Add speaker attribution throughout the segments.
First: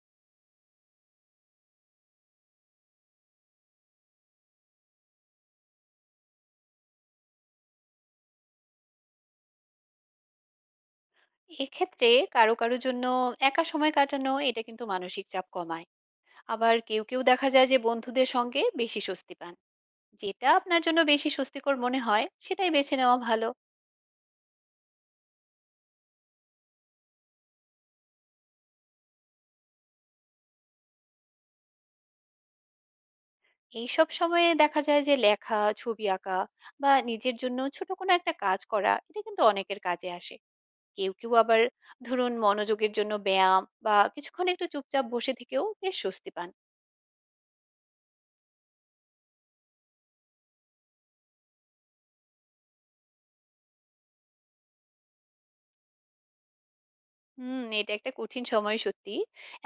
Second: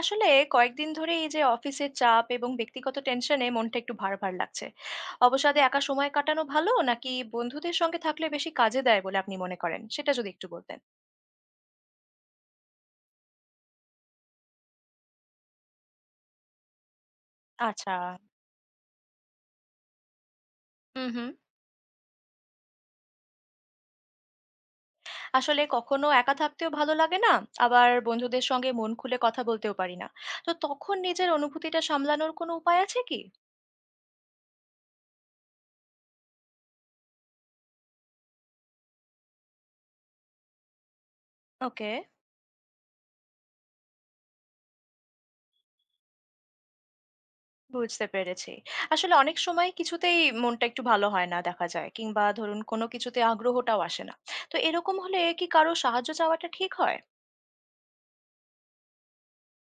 Speaker 1: আসলে কয়েকদিন ধরে এই যে অফিসের চাপ এবং ব্যক্তিগত টেনশনে মনটা একটু ভার ভার লাগছে। অবসাদে একা সময় কাটানো ভালো নাকি বন্ধুদের সঙ্গে থাকলে বেশি কাজে দেয় বলে আপনি মনে করেন, সেটা যদি একটু বলতেন।
Speaker 2: এক্ষেত্রে কারো জন্য একা সময় কাটানো এটা কিন্তু মানসিক চাপ কমায়। আবার কেউ দেখা যায় যে
Speaker 1: আচ্ছা।
Speaker 2: বন্ধুদের সঙ্গে বেশি স্বস্তি পান। যেটা আপনার জন্য
Speaker 1: হুম, হুম।
Speaker 2: বেশি স্বস্তিকর মনে হয় সেটাই বেছে নেওয়া ভালো।
Speaker 1: আসলে কখনো একা থাকতেও ভালো লাগে না, আবার বন্ধুদের সঙ্গে মন খুলে কথা বলতেও পারি না। তো তখন নিজের অনুভূতিটা সামলানোর কোনো উপায় আছে কি?
Speaker 2: এইসব সময়ে দেখা যায় যে লেখা, ছবি আঁকা বা নিজের জন্য ছোট কোনো একটা কাজ করা এটা কিন্তু অনেকের কাজে আসে। কেউ আবার
Speaker 1: ওকে।
Speaker 2: ধরুন মনোযোগের জন্য ব্যায়াম বা কিছুক্ষণ একটু চুপচাপ বসে থেকেও বেশ স্বস্তি পান।
Speaker 1: বুঝতে পেরেছি। আসলে অনেক সময় কিছুতেই মনটা একটু ভালো হয় না দেখা যায়, কিংবা ধরুন কোনো কিছুতে আগ্রহটাও আসে না। তো এরকম হলে কি কারো সাহায্য চাওয়াটা ঠিক হয়?
Speaker 2: হুম, এটা একটা কঠিন সময় সত্যি।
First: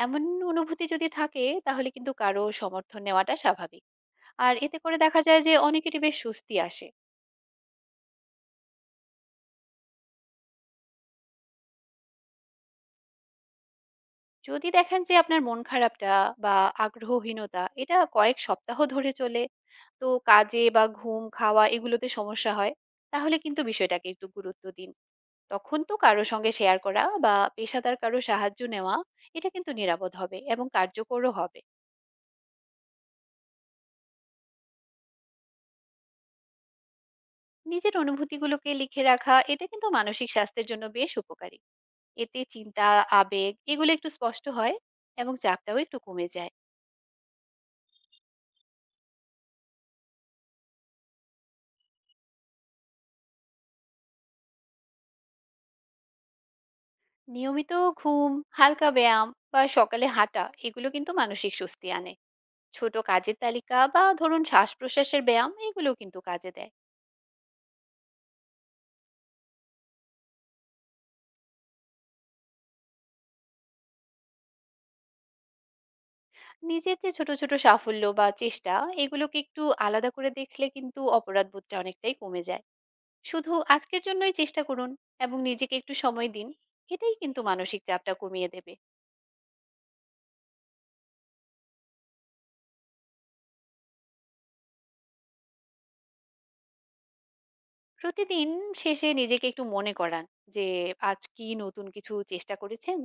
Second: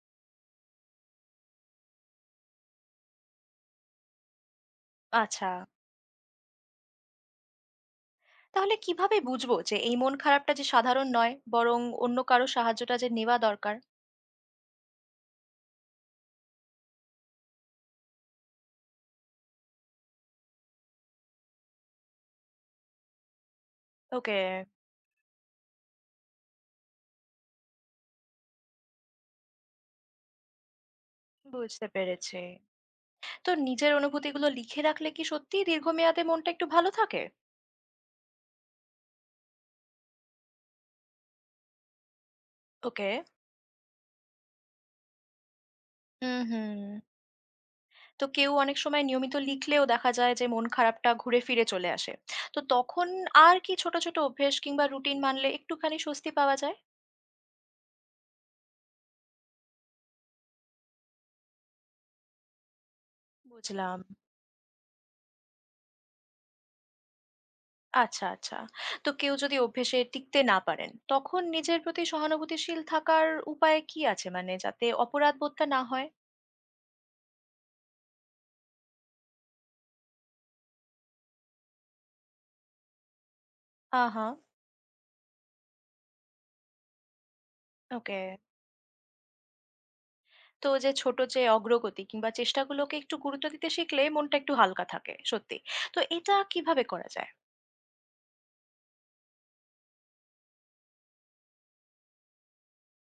Speaker 2: এমন অনুভূতি যদি থাকে তাহলে কিন্তু কারো সমর্থন নেওয়াটা স্বাভাবিক। আর এতে করে দেখা যায়
Speaker 1: আচ্ছা।
Speaker 2: যে অনেকেরই বেশ স্বস্তি আসে।
Speaker 1: তাহলে কিভাবে বুঝবো যে এই মন খারাপটা যে সাধারণ নয়, বরং অন্য কারো সাহায্যটা যে নেওয়া দরকার?
Speaker 2: যদি দেখেন যে আপনার মন খারাপটা বা আগ্রহহীনতা এটা কয়েক সপ্তাহ ধরে চলে, তো কাজে বা ঘুম, খাওয়া এগুলোতে সমস্যা হয়, তাহলে কিন্তু বিষয়টাকে একটু
Speaker 1: ওকে,
Speaker 2: গুরুত্ব দিন। তখন তো কারো সঙ্গে শেয়ার করা বা পেশাদার কারো সাহায্য নেওয়া এটা কিন্তু নিরাপদ হবে এবং কার্যকরও হবে।
Speaker 1: বুঝতে পেরেছি। তো নিজের অনুভূতিগুলো লিখে রাখলে কি সত্যিই দীর্ঘমেয়াদে মনটা একটু ভালো থাকে?
Speaker 2: নিজের অনুভূতিগুলোকে লিখে রাখা এটা কিন্তু মানসিক স্বাস্থ্যের জন্য বেশ উপকারী, এতে চিন্তা,
Speaker 1: ওকে।
Speaker 2: আবেগ এগুলো একটু স্পষ্ট হয় এবং চাপটাও একটু কমে
Speaker 1: হুম,
Speaker 2: যায়।
Speaker 1: হুম। তো কেউ অনেক সময় নিয়মিত লিখলেও দেখা যায় যে মন খারাপটা ঘুরে ফিরে চলে আসে। তো তখন আর কি ছোট, ছোট অভ্যেস কিংবা রুটিন মানলে একটুখানি স্বস্তি পাওয়া যায়?
Speaker 2: নিয়মিত ঘুম, হালকা ব্যায়াম বা সকালে হাঁটা এগুলো কিন্তু মানসিক স্বস্তি আনে। ছোট কাজের তালিকা
Speaker 1: বুঝলাম।
Speaker 2: বা ধরুন শ্বাস প্রশ্বাসের ব্যায়াম এগুলো কিন্তু কাজে দেয়।
Speaker 1: আচ্ছা, আচ্ছা। তো কেউ যদি অভ্যেসে টিকতে না পারেন, তখন নিজের প্রতি সহানুভূতিশীল থাকার উপায় কি আছে? মানে যাতে অপরাধ বোধটা না হয়?
Speaker 2: নিজের যে ছোট ছোট সাফল্য বা চেষ্টা এগুলোকে একটু আলাদা করে দেখলে কিন্তু অপরাধ বোধটা অনেকটাই কমে যায়। শুধু আজকের
Speaker 1: আহা!
Speaker 2: জন্যই চেষ্টা করুন এবং নিজেকে একটু সময় দিন, এটাই কিন্তু মানসিক চাপটা
Speaker 1: ওকে।
Speaker 2: কমিয়ে দেবে।
Speaker 1: তো যে ছোট যে অগ্রগতি কিংবা চেষ্টাগুলোকে একটু গুরুত্ব দিতে শিখলে মনটা একটু হালকা থাকে, সত্যি। তো এটা কিভাবে করা যায়?
Speaker 2: প্রতিদিন শেষে নিজেকে একটু মনে করান যে আজ কি নতুন কিছু চেষ্টা করেছেন,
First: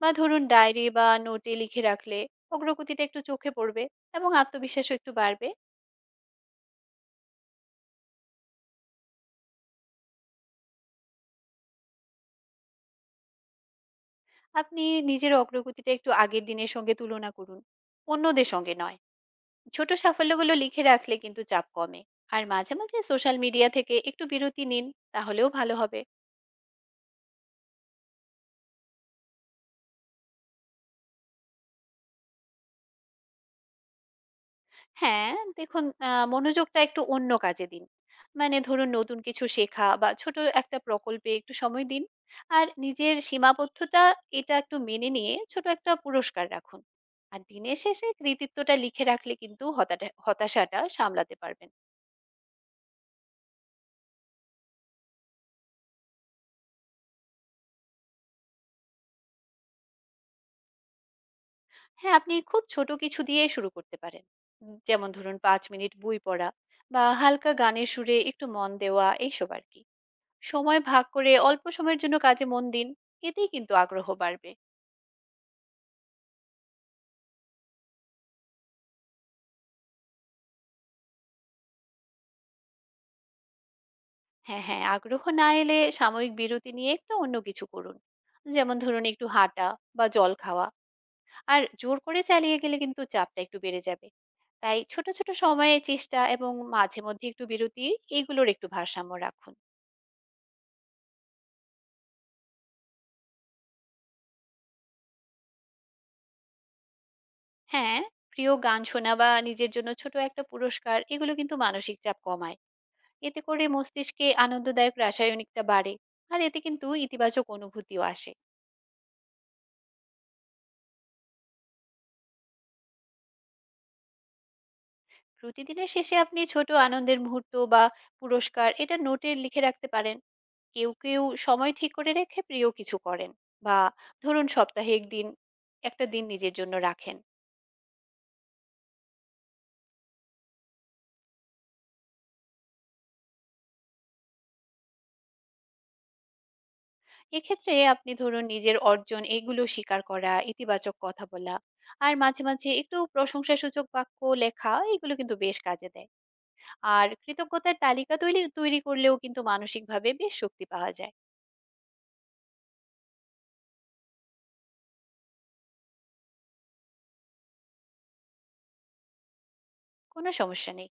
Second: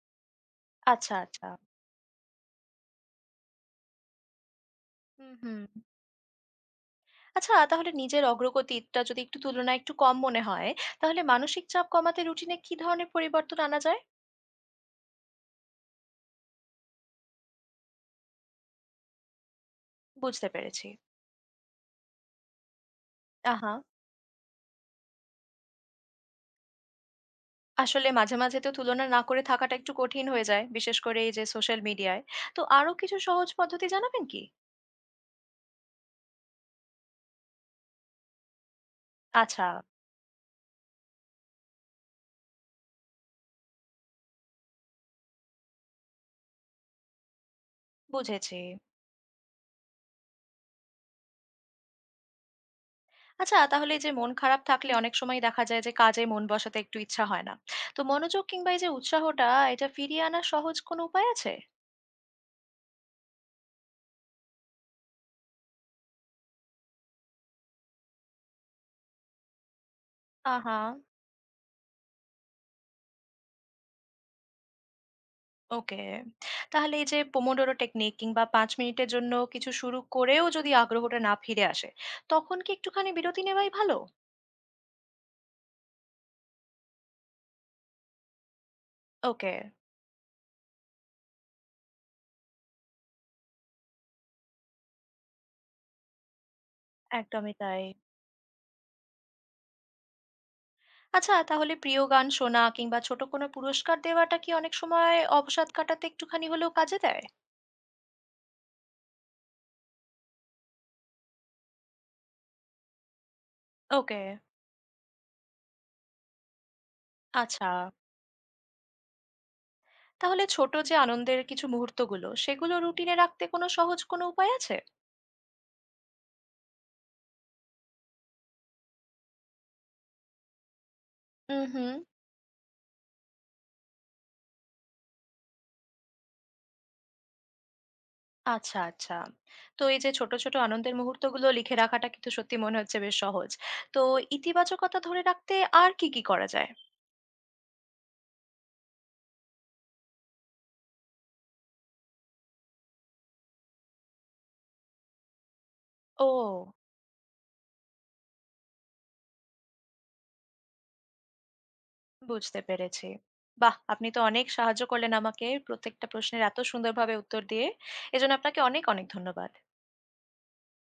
Speaker 2: বা ধরুন ডায়েরি বা
Speaker 1: আচ্ছা, আচ্ছা।
Speaker 2: নোটে লিখে রাখলে অগ্রগতিটা একটু চোখে পড়বে এবং আত্মবিশ্বাসও একটু
Speaker 1: হুম,
Speaker 2: বাড়বে।
Speaker 1: হুম। আচ্ছা, তাহলে নিজের অগ্রগতিটা যদি একটু তুলনায় একটু কম মনে হয়, তাহলে মানসিক চাপ কমাতে রুটিনে কি ধরনের পরিবর্তন আনা যায়?
Speaker 2: আপনি নিজের অগ্রগতিটা একটু আগের দিনের সঙ্গে তুলনা করুন, অন্যদের সঙ্গে নয়। ছোট
Speaker 1: বুঝতে
Speaker 2: সাফল্যগুলো লিখে
Speaker 1: পেরেছি।
Speaker 2: রাখলে কিন্তু চাপ কমে। আর মাঝে মাঝে সোশ্যাল মিডিয়া
Speaker 1: আহা।
Speaker 2: থেকে একটু বিরতি নিন, তাহলেও ভালো হবে।
Speaker 1: আসলে মাঝে মাঝে তো তুলনা না করে থাকাটা একটু কঠিন হয়ে যায়, বিশেষ করে এই যে সোশ্যাল মিডিয়ায়। তো আরো কিছু সহজ পদ্ধতি জানাবেন কি?
Speaker 2: হ্যাঁ, দেখুন মনোযোগটা একটু অন্য কাজে দিন। মানে ধরুন নতুন কিছু
Speaker 1: আচ্ছা।
Speaker 2: শেখা বা ছোট একটা প্রকল্পে একটু সময় দিন। আর নিজের সীমাবদ্ধতা এটা একটু মেনে নিয়ে ছোট একটা পুরস্কার রাখুন। আর দিনের শেষে
Speaker 1: বুঝেছি।
Speaker 2: কৃতিত্বটা লিখে রাখলে কিন্তু হতাশাটা সামলাতে পারবেন।
Speaker 1: আচ্ছা, তাহলে এই যে মন খারাপ থাকলে অনেক সময় দেখা যায় যে কাজে মন বসাতে একটু ইচ্ছা হয় না। তো মনোযোগ কিংবা এই যে উৎসাহটা, এটা ফিরিয়ে আনার সহজ কোনো উপায় আছে?
Speaker 2: হ্যাঁ, আপনি খুব ছোট কিছু দিয়ে শুরু করতে পারেন। যেমন ধরুন ৫ মিনিট বই পড়া বা হালকা গানের সুরে একটু মন দেওয়া এইসব আরকি।
Speaker 1: আহা।
Speaker 2: সময় ভাগ করে অল্প সময়ের জন্য কাজে মন দিন। এতেই কিন্তু আগ্রহ বাড়বে।
Speaker 1: ওকে। তাহলে এই যে পোমোডোরো টেকনিক কিংবা ৫ মিনিটের জন্য কিছু শুরু করেও যদি আগ্রহটা না ফিরে আসে, তখন কি একটুখানি বিরতি নেওয়াই ভালো?
Speaker 2: হ্যাঁ, হ্যাঁ। আগ্রহ না এলে সাময়িক বিরতি নিয়ে একটু অন্য কিছু করুন। যেমন ধরুন একটু
Speaker 1: ওকে,
Speaker 2: হাঁটা বা জল খাওয়া। আর জোর করে চালিয়ে গেলে কিন্তু চাপটা একটু বেড়ে যাবে। তাই ছোট, ছোট সময়ে চেষ্টা এবং মাঝে মধ্যে একটু
Speaker 1: একদমই তাই।
Speaker 2: বিরতি এগুলোর একটু ভারসাম্য রাখুন।
Speaker 1: আচ্ছা, তাহলে প্রিয় গান শোনা কিংবা ছোট কোনো পুরস্কার দেওয়াটা কি অনেক সময় অবসাদ কাটাতে একটুখানি হলেও কাজে দেয়?
Speaker 2: হ্যাঁ, প্রিয় গান শোনা বা নিজের জন্য ছোট একটা পুরস্কার এগুলো কিন্তু মানসিক চাপ কমায়। এতে করে
Speaker 1: ওকে,
Speaker 2: মস্তিষ্কে আনন্দদায়ক রাসায়নিকটা বাড়ে। আর এতে কিন্তু ইতিবাচক
Speaker 1: আচ্ছা।
Speaker 2: অনুভূতিও আসে।
Speaker 1: তাহলে ছোট যে আনন্দের কিছু মুহূর্তগুলো, সেগুলো রুটিনে রাখতে কোনো সহজ কোনো উপায় আছে?
Speaker 2: প্রতিদিনের শেষে আপনি ছোট আনন্দের মুহূর্ত বা পুরস্কার এটা নোটে লিখে রাখতে পারেন। কেউ কেউ
Speaker 1: উম
Speaker 2: সময়
Speaker 1: হুম।
Speaker 2: ঠিক করে রেখে প্রিয় কিছু করেন, বা ধরুন সপ্তাহে একদিন একটা দিন নিজের জন্য রাখেন।
Speaker 1: আচ্ছা, আচ্ছা। তো এই যে ছোট, ছোট আনন্দের মুহূর্তগুলো লিখে রাখাটা কিন্তু সত্যি মনে হচ্ছে বেশ সহজ। তো ইতিবাচকতা ধরে রাখতে আর কি, কি করা যায়?
Speaker 2: এক্ষেত্রে আপনি ধরুন নিজের অর্জন এগুলো স্বীকার করা, ইতিবাচক কথা বলা, আর মাঝে মাঝে একটু প্রশংসাসূচক বাক্য লেখা এগুলো কিন্তু বেশ কাজে দেয়।
Speaker 1: ও!
Speaker 2: আর কৃতজ্ঞতার তালিকা তৈরি তৈরি করলেও কিন্তু মানসিকভাবে বেশ শক্তি পাওয়া যায়।
Speaker 1: বুঝতে পেরেছি। বাহ! আপনি তো অনেক সাহায্য করলেন আমাকে প্রত্যেকটা প্রশ্নের এত সুন্দরভাবে উত্তর দিয়ে। এজন্য আপনাকে অনেক, অনেক ধন্যবাদ।
Speaker 2: কোনো সমস্যা নেই।